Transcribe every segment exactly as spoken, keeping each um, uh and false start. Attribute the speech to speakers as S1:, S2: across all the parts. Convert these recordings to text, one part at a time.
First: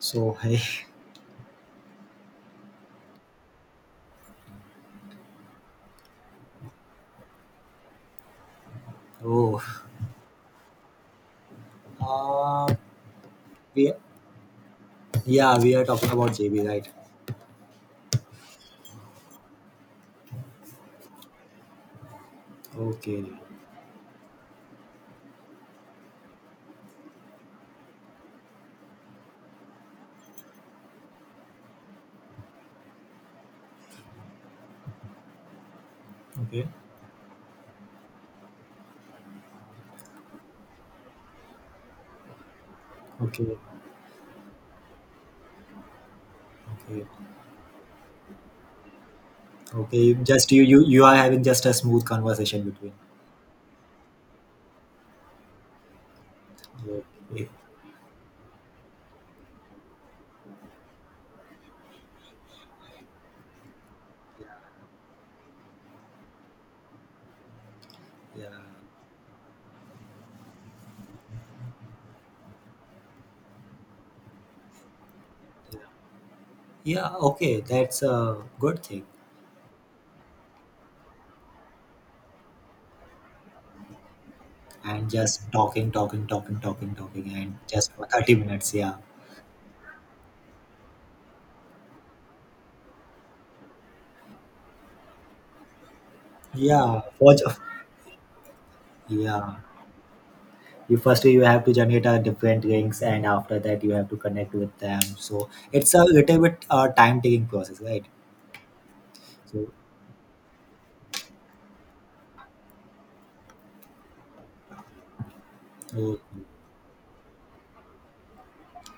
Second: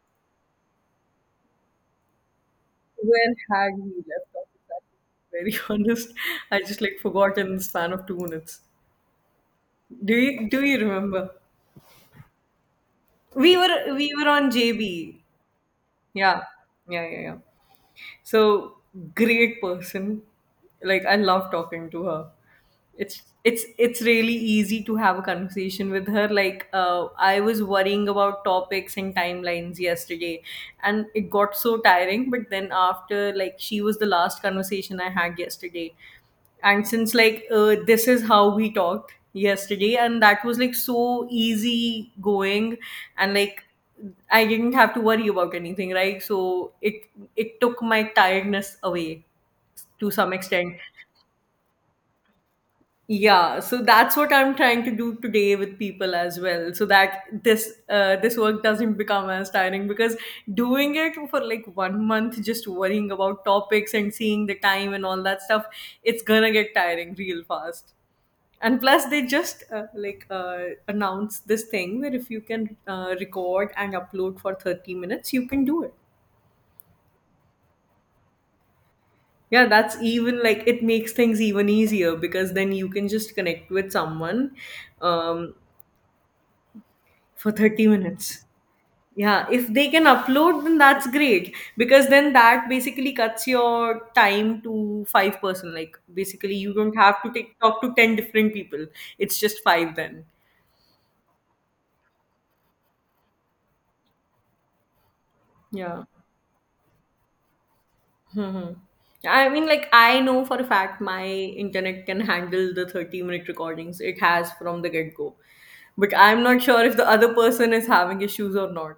S1: So hey,
S2: Where had we left off? Exactly. Very honest, I just like forgot in the span of two minutes.
S1: oh,
S2: Do you do you remember?
S1: uh,
S2: We
S1: we
S2: were we were on J B.
S1: yeah we are talking about
S2: Yeah,
S1: J B, right?
S2: yeah, yeah, yeah. So great person. Like I love talking to her. It's
S1: Okay,
S2: it's it's really easy to have a conversation with her. Like uh, I was worrying about topics and timelines yesterday, and it got so tiring. But then after, like she was the last conversation I had yesterday,
S1: okay,
S2: and since like uh, this is how we talked yesterday and that was like so easy going and
S1: okay,
S2: like I didn't have to worry about anything, right? So it
S1: okay,
S2: it took my tiredness away to
S1: okay.
S2: some
S1: Just you
S2: extent.
S1: you you are having just a smooth conversation between.
S2: Yeah, so that's what I'm trying to do today with people as well, so that
S1: Okay,
S2: this uh, this work doesn't become as tiring, because doing it for like one month just worrying about topics and seeing the time and all that stuff, it's gonna get tiring real fast.
S1: yeah,
S2: And plus they just uh, like uh, announce this thing where if you can uh, record and upload for thirty minutes you can
S1: yeah,
S2: do it.
S1: yeah. Okay, that's a good thing.
S2: Yeah, that's even like it makes things even easier, because then you can just connect with someone
S1: And just
S2: um,
S1: talking, talking, talking, talking, talking,
S2: for
S1: and
S2: thirty
S1: just for
S2: minutes.
S1: thirty minutes. Yeah,
S2: Yeah, if they can upload then that's great, because then that basically cuts your time to five person, like basically you don't
S1: yeah.
S2: have to
S1: For, ju-
S2: take, talk to ten different people. It's
S1: yeah,
S2: just five then.
S1: you first you have to generate uh, different rings, and after that you have to connect with them, so it's
S2: Yeah.
S1: a little bit uh, time taking process, right?
S2: Hmm. I mean,
S1: so
S2: like, I know for a fact my internet can handle the thirty minute recordings, it has from the get go. But I'm
S1: okay.
S2: not sure if the other person is having issues or not.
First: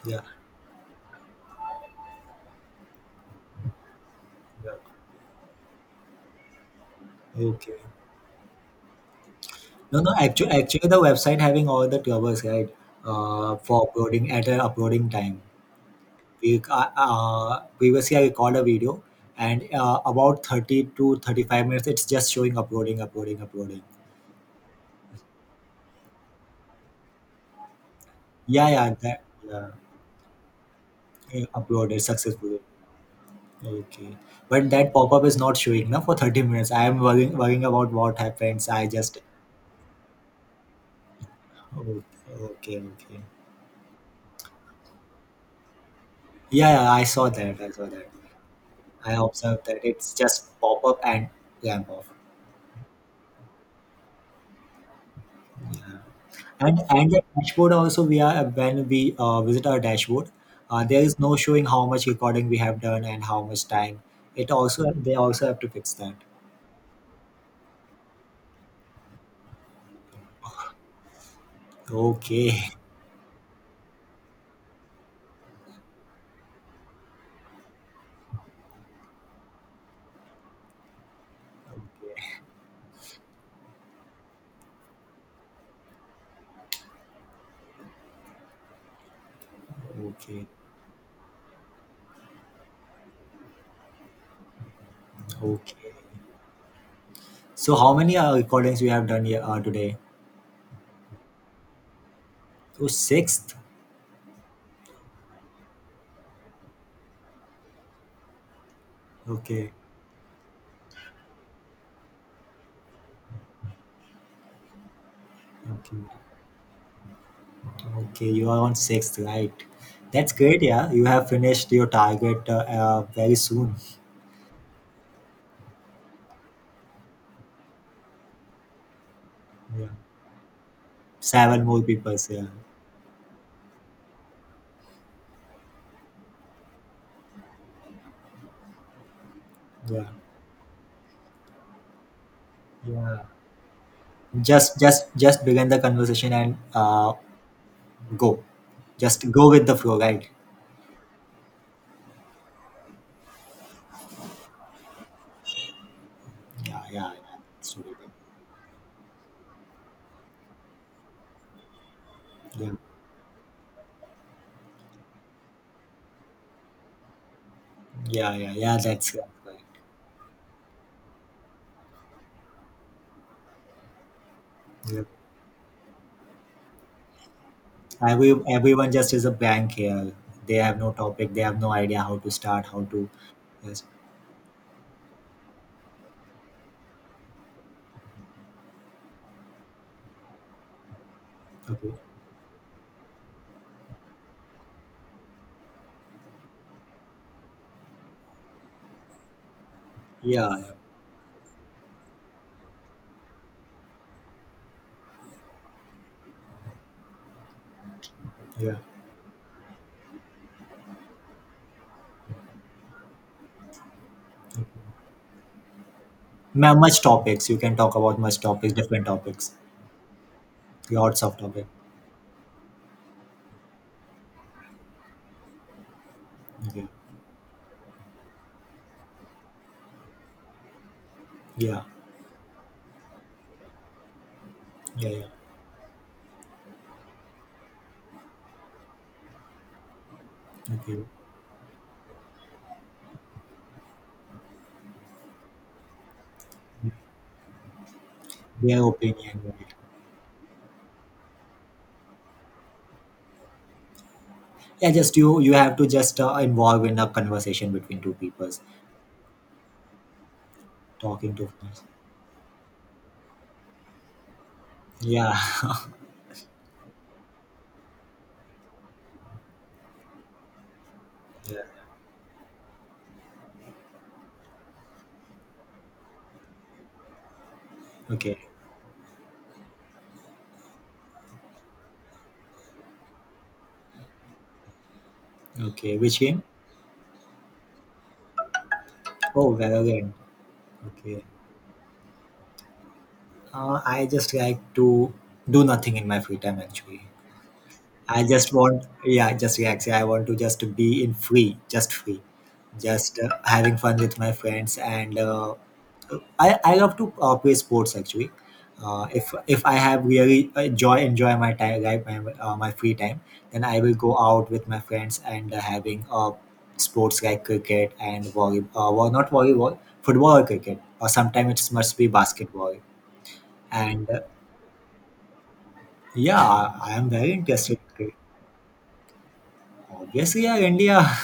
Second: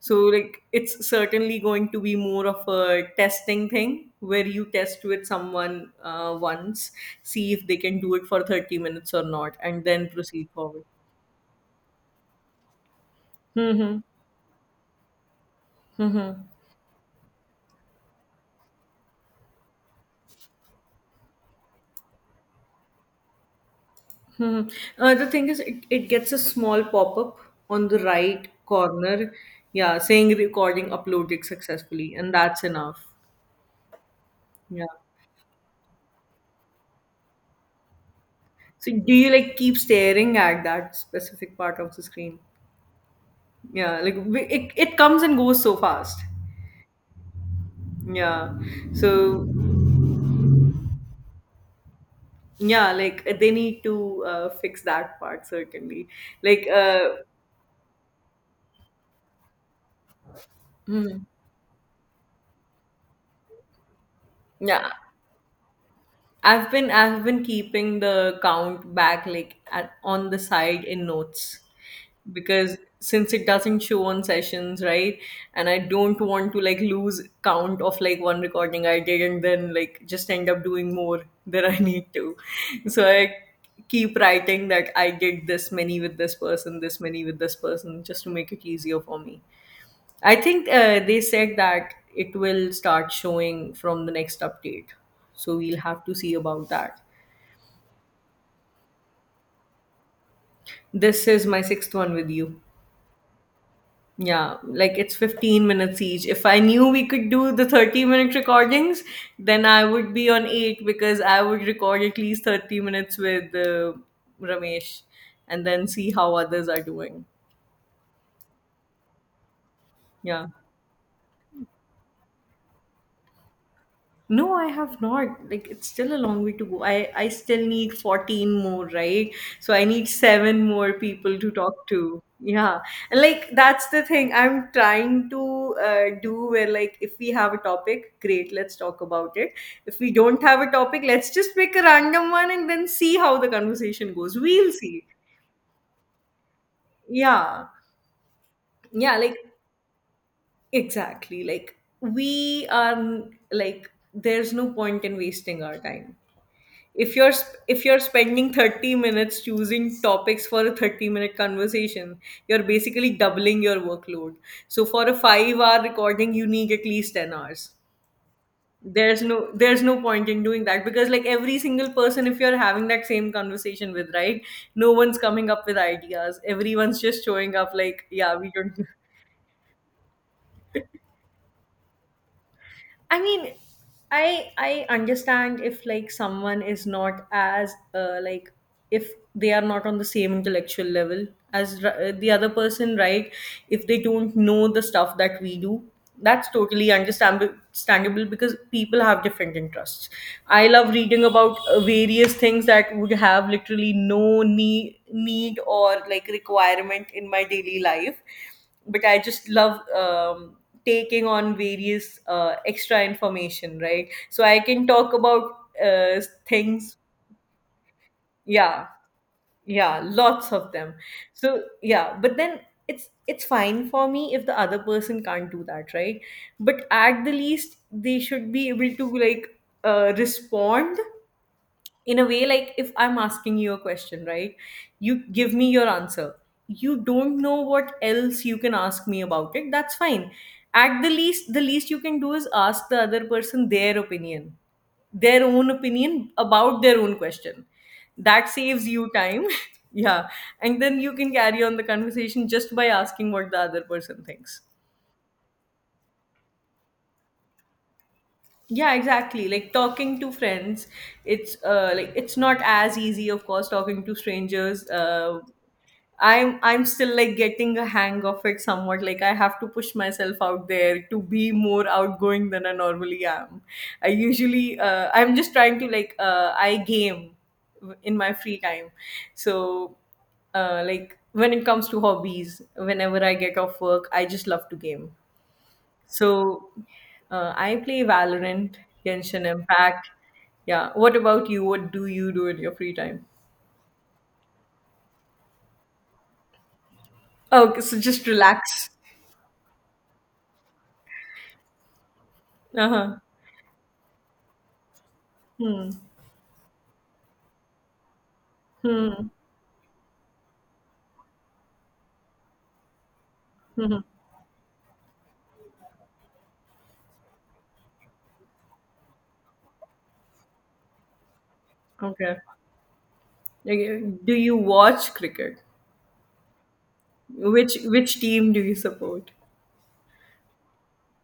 S2: So,
S1: yeah
S2: like, it's certainly going to be more of a testing thing where you
S1: yeah.
S2: test with someone uh, once, see if they
S1: okay
S2: can do it for thirty minutes or not, and
S1: no
S2: then
S1: no
S2: proceed
S1: actually
S2: forward.
S1: actually the website having all the troubles, right? Uh, for
S2: Mm-hmm.
S1: uploading, at an uploading time we uh, uh, previously I recorded a video, and uh, about thirty to thirty-five minutes it's just showing uploading uploading uploading.
S2: Mhm. Uh, the thing is, it, it gets a small pop up on the right
S1: yeah yeah that
S2: corner,
S1: yeah,
S2: yeah, saying recording uploaded
S1: Uploaded
S2: successfully, and
S1: successfully.
S2: that's enough.
S1: Okay. But
S2: Yeah.
S1: that pop-up is not showing now for thirty minutes. I am worrying, worrying about what happens. I
S2: So, do
S1: just
S2: you like keep staring at that specific part of the
S1: oh,
S2: screen?
S1: okay, okay.
S2: Yeah, like we- it, it comes and goes so fast.
S1: Yeah, yeah, I saw that. I saw that.
S2: Yeah.
S1: I
S2: So,
S1: observed that it's just pop up and lamp off.
S2: yeah, like they need to uh, fix that part, certainly. Like,
S1: And
S2: uh,
S1: and the dashboard also, we are, when we uh, visit our dashboard, uh, there is
S2: mhm.
S1: no showing how much recording we have done and how much time. It
S2: Yeah.
S1: also they also have to fix that.
S2: I've been I've been keeping the count back like at, on the side in notes,
S1: Okay,
S2: because since it doesn't show on sessions, right? And I don't want to like lose count of like one recording I did and then like just end up doing more than I need to. So I keep writing that I did this many with this person, this many with this person, just to make it easier for me. I
S1: okay,
S2: think uh, they said that it will start showing from the next update. So we'll
S1: okay.
S2: have to see about that.
S1: So how many uh, recordings we have done here, uh, today?
S2: This is my sixth one with you.
S1: So sixth.
S2: Yeah, like it's fifteen minutes each. If I knew we could do the thirty minute recordings, then
S1: Okay,
S2: I would be on eight, because I would record at least thirty minutes with uh, Ramesh and then
S1: okay,
S2: see how others are doing.
S1: okay. You are on sixth, right? That's
S2: Yeah.
S1: great. Yeah, you have finished your target uh, uh, very soon.
S2: No, I have not. Like it's still a long way to go. I I still need fourteen more, right? So I
S1: Yeah,
S2: need seven more people to
S1: seven more
S2: talk to.
S1: people. Yeah,
S2: Yeah. And like that's the thing I'm trying to uh, do, where like if we have a topic, great, let's talk about it. If
S1: yeah,
S2: we don't have a topic, let's just pick a random one and then see
S1: yeah.
S2: how the conversation goes. We'll
S1: Just,
S2: see.
S1: just, just begin the conversation and uh,
S2: Yeah.
S1: go.
S2: Yeah,
S1: Just
S2: like
S1: go with the flow, right?
S2: exactly. Like we are like there's no point in wasting our time.
S1: Yeah,
S2: If
S1: yeah,
S2: you're
S1: yeah.
S2: sp-
S1: It's
S2: if
S1: really
S2: you're spending thirty minutes choosing topics for a thirty minute conversation, you're
S1: good.
S2: basically doubling your workload. So for a five hour recording you need at least ten hours.
S1: Yeah, yeah, yeah, yeah. That's that's
S2: there's no
S1: right.
S2: there's no point in doing that, because like every single person, if you're having that same conversation with, right? No
S1: Yep.
S2: one's coming up with ideas, everyone's just showing up like, yeah,
S1: Every,
S2: we don't.
S1: everyone just is a blank here. They have no topic. They have no idea how to start. How to,
S2: I mean,
S1: yes.
S2: I I understand if like someone is not as uh, like if they are not on the same intellectual level as
S1: Okay.
S2: r- uh, the other person, right? If they don't know the stuff that we do, that's totally understandable understandable, because people have different interests.
S1: Yeah,
S2: I love reading about uh, various things that would have literally no need need or like requirement in my daily life,
S1: yeah.
S2: but I just love um, taking on various uh, extra information, right? So I can talk about uh,
S1: Ma-
S2: things.
S1: much topics you can talk about, much topics,
S2: Yeah,
S1: different topics.
S2: yeah, lots of them.
S1: Yeah, lots of
S2: So
S1: topic.
S2: yeah, but then it's it's fine for me if the other person can't do that, right? But
S1: okay
S2: at the least, they should be able to like uh, respond
S1: yeah
S2: in a way like if I'm asking you a question, right?
S1: yeah
S2: You
S1: yeah
S2: give me your answer. You don't know what else you can ask me about it, that's fine. At
S1: okay
S2: the least, the least you can do is ask the other person their opinion, their own opinion about their own question. That
S1: Their
S2: saves you
S1: opinion,
S2: time.
S1: right.
S2: Yeah, and then you can carry on the conversation just by asking what the other person thinks.
S1: Yeah, just you you have to just uh, involve in a conversation between two people.
S2: Yeah, exactly, like talking to friends.
S1: Talking to,
S2: It's uh, like it's not as easy of course talking to strangers,
S1: yeah.
S2: uh, I'm I'm still like getting a hang of it somewhat. Like I have to push myself out there to be
S1: yeah
S2: more outgoing than I normally am. I usually uh, I'm just trying to like uh, I game in my
S1: okay
S2: free time. So uh, like when it comes to hobbies, whenever I get off work, I just love to game.
S1: okay Which game?
S2: So uh, I play Valorant, Genshin
S1: Oh, Valorant.
S2: Impact. Yeah. What
S1: Okay.
S2: about you? What do you do in your free time?
S1: uh, I just like to do nothing in my free time, actually.
S2: Okay, so
S1: I
S2: just
S1: just want,
S2: relax.
S1: yeah, just relax. I want to just be in free, just free.
S2: Uh
S1: Just uh, having fun with my friends, and uh,
S2: huh.
S1: I, I love to uh, play sports, actually. Uh,
S2: Hmm.
S1: if if I have really enjoy enjoy my time, like my uh, my free time, then I will
S2: Hmm.
S1: go out with my friends and uh, having uh, sports, like cricket and volley uh, well not volleyball, football or cricket, or sometimes it must be
S2: Okay.
S1: basketball.
S2: Okay,
S1: And uh,
S2: do you watch cricket?
S1: yeah, I am very
S2: Which
S1: interested in cricket.
S2: which team do you support?
S1: Obviously, yeah, India.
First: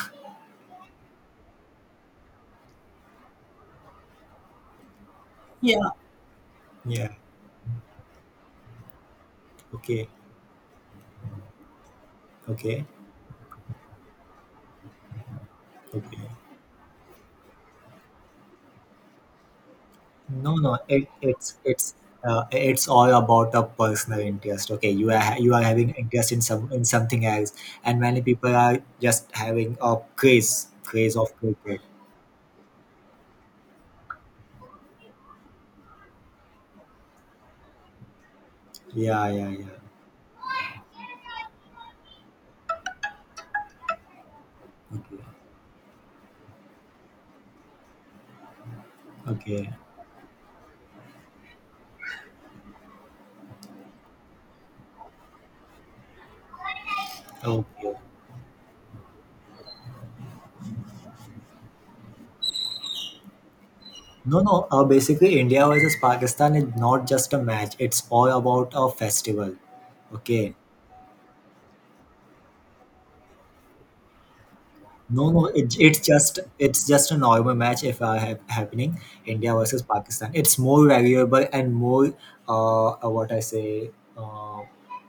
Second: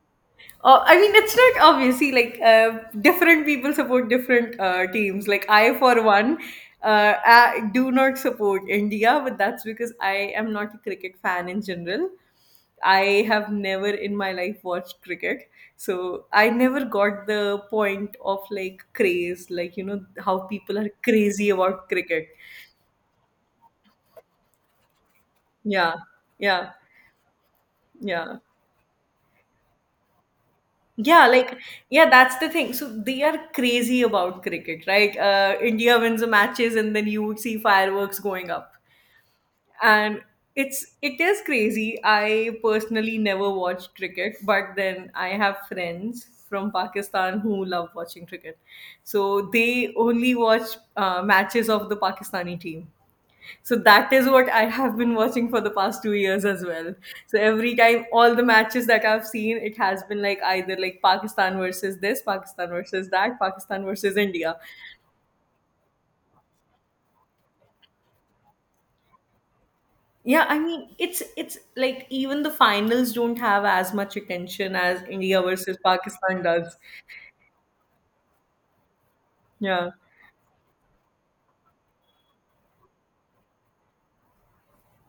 S2: Oh, I mean, it's not obviously like uh, different people support different uh, teams. Like I,
S1: yeah
S2: for one,
S1: yeah
S2: uh, I do not support India, but that's because
S1: okay
S2: I am not a cricket fan in general.
S1: okay
S2: I have never in my life watched cricket, so
S1: okay.
S2: I never got the point of like craze, like you know how
S1: No,
S2: people
S1: no,
S2: are
S1: it,
S2: crazy
S1: it's
S2: about
S1: it's
S2: cricket.
S1: uh, it's all about a personal interest. Okay, you are ha- you are having
S2: Yeah,
S1: interest in some,
S2: yeah.
S1: in something else, and many
S2: Yeah.
S1: people are just having a craze craze
S2: Yeah,
S1: of
S2: like,
S1: cricket.
S2: yeah, that's the thing. So they are crazy about cricket, right? Uh, India wins the matches and then you would see fireworks going up.
S1: Yeah, yeah, yeah.
S2: And it's it is crazy. I personally never watched cricket, but then
S1: Okay,
S2: I have friends from Pakistan who love watching cricket. So
S1: okay,
S2: they only watch uh, matches of the Pakistani team. So that is what I have been watching for the past two years as well. So every
S1: okay.
S2: time, all the matches that I've seen, it has been like either like Pakistan versus this, Pakistan versus that, Pakistan versus
S1: No,
S2: India.
S1: no. Uh, basically, India versus Pakistan is not just a match. It's all about a festival.
S2: Yeah,
S1: Okay,
S2: I mean, it's it's like even the finals don't have as much attention as
S1: no,
S2: India
S1: no,
S2: versus
S1: it, it's just
S2: Pakistan does.
S1: it's just a normal match if I have happening India versus
S2: Yeah.
S1: Pakistan. It's more valuable and more uh uh, what I say, uh,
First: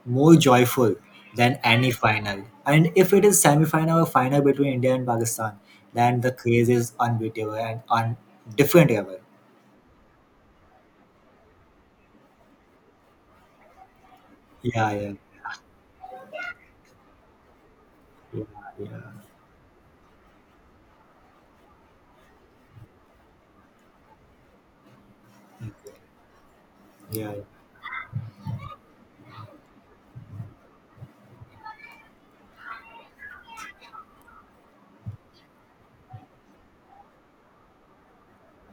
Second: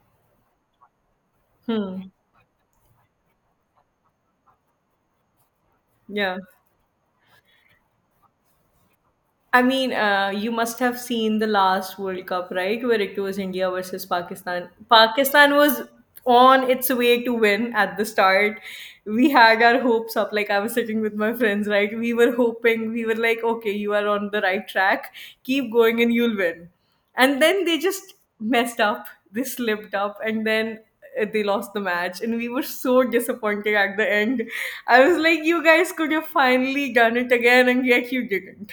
S1: more joyful than any
S2: Hmm.
S1: final. And if it is semi-final or final between India and Pakistan, then the
S2: Yeah.
S1: craze is unbeatable and on different level.
S2: I mean, uh, you must have seen the last World Cup, right? Where it was India versus Pakistan.
S1: Yeah, yeah,
S2: Pakistan was on its way to win at the
S1: yeah,
S2: start.
S1: yeah,
S2: We had our hopes up. Like, I was sitting with my friends, right? We were hoping, we were like, okay, you are on the right track. Keep going and you'll win.
S1: yeah.
S2: And then they just messed up. They slipped up. And then uh, they lost the match. And we were so disappointed at the end. I was like, you guys could have finally done it again, and yet you didn't.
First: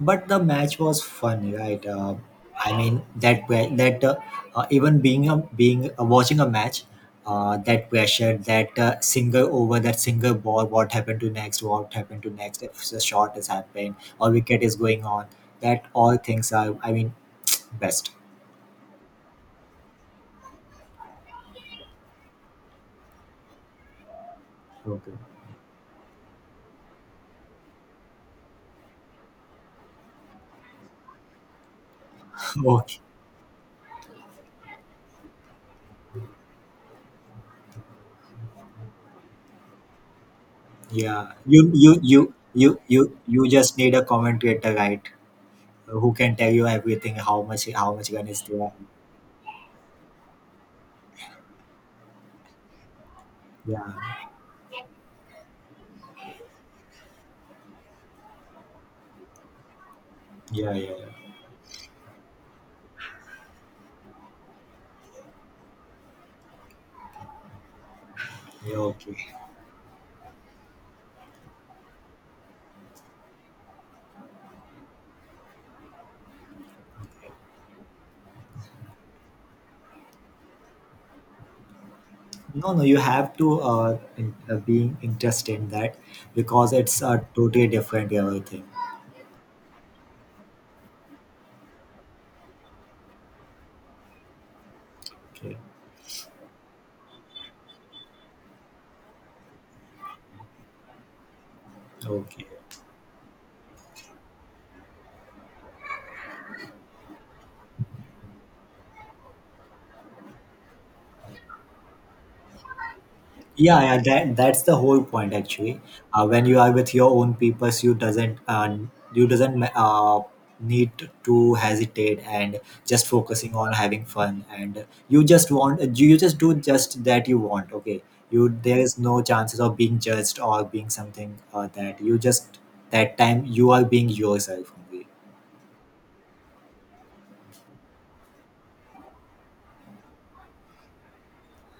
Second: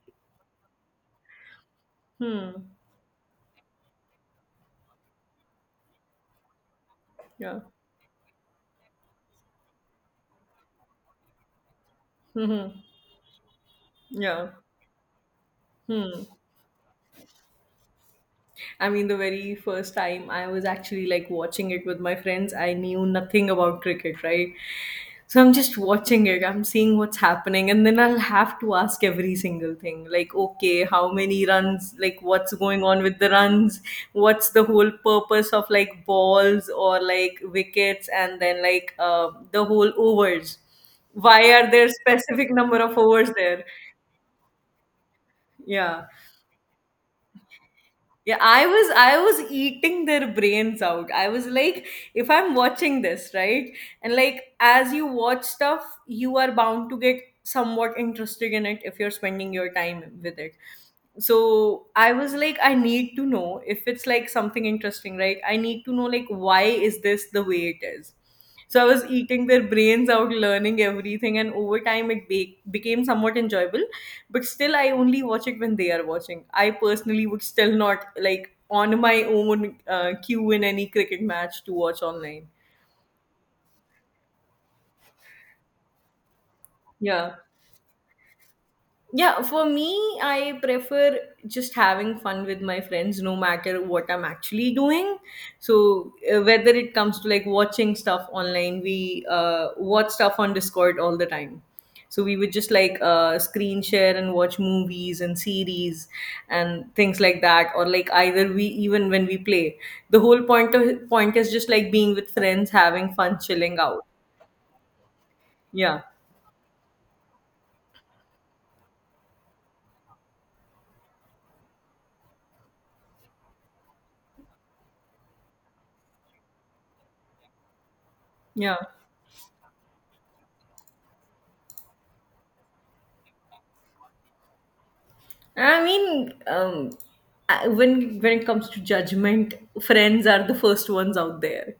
S1: But the match was fun, right? uh,
S2: Hmm.
S1: i mean that pre- that uh, uh, even being a being uh, watching a match, uh,
S2: Yeah.
S1: that pressure, that uh, single over, that single ball, what happened to next, what happened to next,
S2: Hmm.
S1: if the shot is happening or
S2: Yeah.
S1: wicket is going on, that all
S2: Hmm.
S1: things are, I mean, best.
S2: I mean, the very first time I was actually like watching it with my friends, I knew nothing about cricket, right?
S1: Okay.
S2: So I'm just watching it, I'm seeing what's happening, and then I'll have to ask every single thing like, okay, how many runs, like, what's going
S1: okay,
S2: on with the runs, what's the whole purpose of like balls or like wickets, and then like uh, the whole overs.
S1: yeah.
S2: Why
S1: you
S2: are there
S1: you you
S2: specific
S1: you
S2: number of
S1: you
S2: overs
S1: you
S2: there?
S1: just need a commentator, right,
S2: Yeah.
S1: who can tell you everything, how much, how much gun
S2: Yeah,
S1: is
S2: I
S1: there.
S2: was I was eating their brains out. I was like, if I'm watching this, right?
S1: Yeah,
S2: And like as you watch stuff, you are bound to get somewhat interested in it if you're spending your time with it.
S1: yeah, yeah, yeah,
S2: So I was like, I need to know if it's like something interesting, right? I need to know like why is this the way it is?
S1: yeah,
S2: So I was
S1: okay.
S2: eating their brains out, learning everything, and over time it be- became somewhat enjoyable. But still, I only watch it when they are watching. I personally would still not like on my own uh, queue in any cricket match to watch online.
S1: No, no, you have to uh, in, uh, being interested in that, because it's uh,
S2: Yeah.
S1: totally different everything.
S2: Yeah, for me, I prefer just having fun with my friends no matter what I'm actually doing.
S1: Okay.
S2: So, uh, whether it comes to like watching stuff online, we uh, watch stuff on Discord all the time. So, we
S1: Okay.
S2: would just like uh, screen share and watch movies and series and things like that. Or, like, either we even when we play, the whole point, of, point is just like being with friends, having fun, chilling
S1: Yeah, yeah,
S2: out.
S1: that that's the whole point, actually.
S2: Yeah.
S1: Uh, when you are with your own peoples, you doesn't uh, you doesn't uh, need to hesitate and just focusing on having fun, and you just want, you you just do just that you want. Okay, you,
S2: Yeah.
S1: there is no chances of being judged or being something uh, that you just, that time you are being yourself only.
S2: I mean, um, I- when when it comes to judgment, friends are the first ones out there.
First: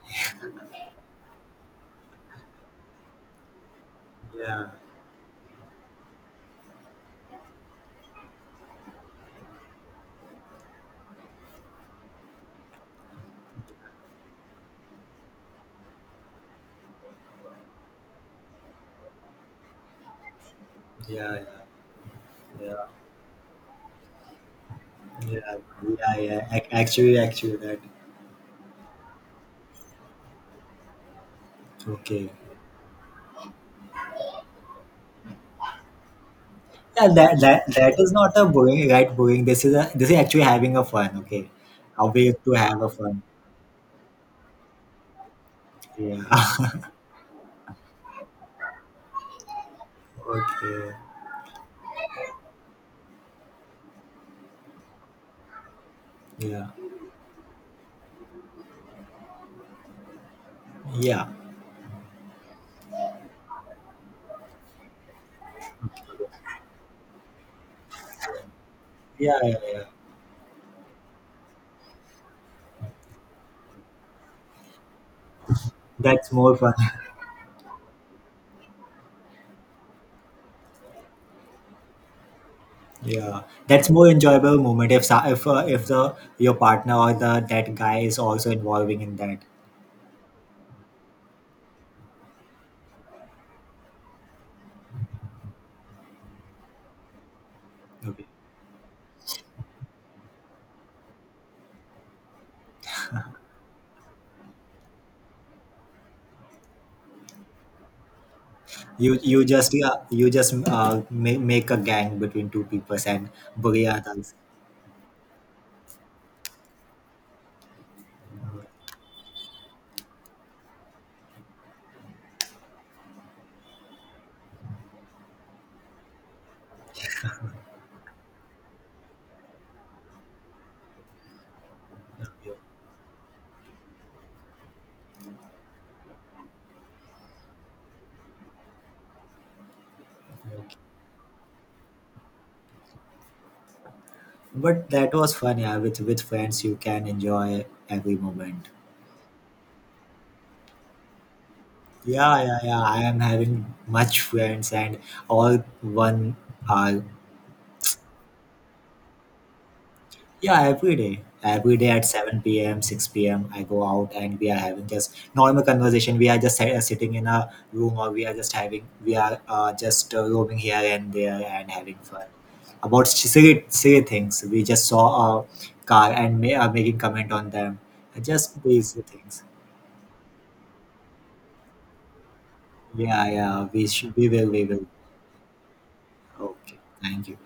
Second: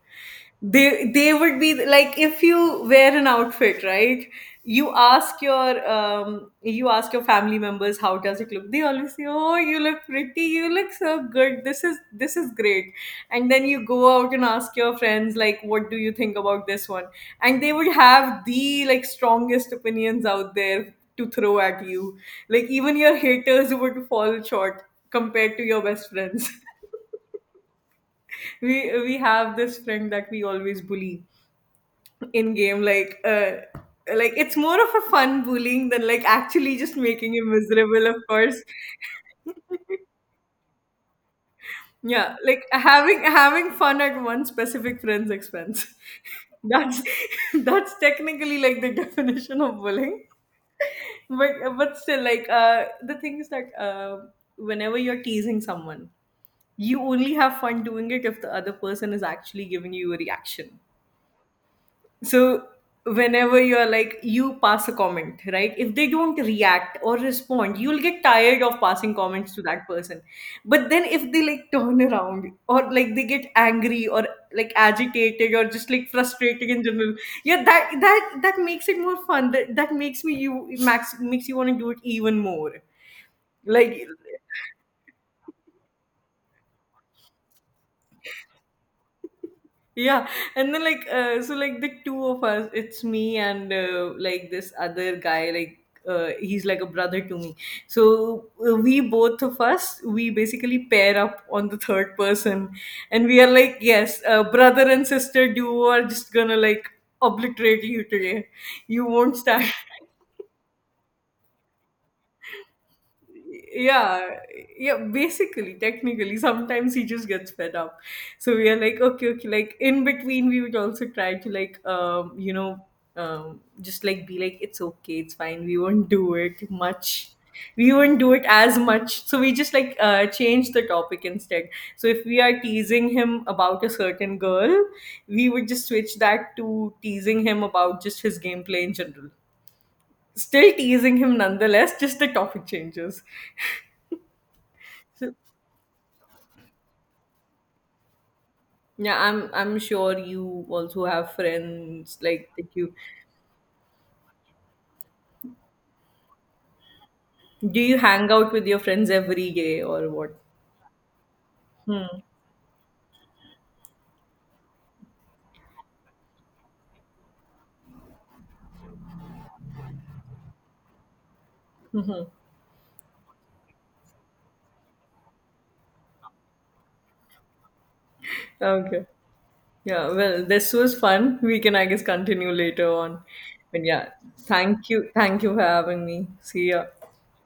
S2: They they would be like if you wear an outfit, right?
S1: Yeah,
S2: You ask your um, you ask your family members how does it look. They always say, "Oh, you look pretty. You look so good. This is this is great." And then you go out and ask your friends like, "What do you think about this one?" And they would have the like strongest opinions out there to
S1: yeah,
S2: throw at you. Like
S1: yeah,
S2: even your haters would fall short
S1: yeah,
S2: compared to your best
S1: yeah, yeah.
S2: friends.
S1: Ac- Actually, actually, that,
S2: we we have this friend that we always bully
S1: okay.
S2: in game. Like uh, like it's more of a fun bullying than like actually just
S1: Yeah, that
S2: making him
S1: that that
S2: miserable.
S1: is
S2: Of
S1: not a
S2: course,
S1: booing, right? Booing. This is a this is actually having a fun. Okay, a way
S2: yeah.
S1: to
S2: Like
S1: have a
S2: having
S1: fun.
S2: having fun at one specific friend's expense.
S1: Yeah.
S2: That's that's technically like the definition of bullying,
S1: okay.
S2: but but still like uh the thing is that uh whenever you're teasing someone,
S1: Yeah.
S2: you only have fun doing it if the other person is actually giving you a reaction.
S1: Yeah.
S2: So whenever you're like you pass a comment, right? If they don't react or respond, you'll get tired of passing
S1: Yeah.
S2: comments
S1: Yeah,
S2: to
S1: yeah.
S2: that person. But then if they like turn around or like they get angry or like agitated or just like
S1: That's more
S2: frustrated
S1: fun.
S2: in general, yeah, that that that makes it more fun. That that makes me you max makes you want to do it even more.
S1: Yeah, that's
S2: Like
S1: more enjoyable moment if sa- if uh, if the your partner or the that guy is also involving in that.
S2: yeah, and then like uh, so like the two of us, it's me and uh, like this other guy, like uh, he's like a brother to me.
S1: Okay.
S2: So uh, we both of us we basically pair up on the third person, and we are like, yes, uh, brother and sister duo are just gonna like obliterate you today, you
S1: You
S2: won't
S1: you
S2: stand.
S1: just, yeah, you just uh, make, make a gang between two people and Burya
S2: Yeah,
S1: does.
S2: yeah, basically technically sometimes he just gets fed up, so we are like, okay, okay, like in between we would also try to like um you know, um just like be like it's okay, it's fine, we won't do it much, we won't do it as much. So we just like uh change the topic instead. So if we are teasing him about a certain girl, we would just switch that to teasing him about just his gameplay in general, still teasing him nonetheless, just the topic changes.
S1: But that
S2: So.
S1: was fun, yeah. With with friends, you can enjoy every moment.
S2: Yeah, I'm I'm sure you also have friends
S1: Yeah,
S2: like
S1: yeah,
S2: that.
S1: yeah.
S2: You
S1: I am having much friends, and all one are,
S2: do you hang out with your friends every day or what?
S1: yeah, every day. Every day at
S2: Hmm.
S1: seven p m, six p m, I go out and we are having just normal conversation. We are just uh, sitting in a room, or we are just having, we are uh, just uh, roaming here and there and having fun. About silly, silly things. We just saw a car and ma- uh, making comment on them. Just these
S2: Okay.
S1: things.
S2: Yeah, well, this was fun. We can, I guess, continue later on.
S1: Yeah, yeah,
S2: But
S1: we
S2: yeah,
S1: should, we will, we will.
S2: thank you. Thank you for having me. See
S1: Okay,
S2: ya.
S1: thank you.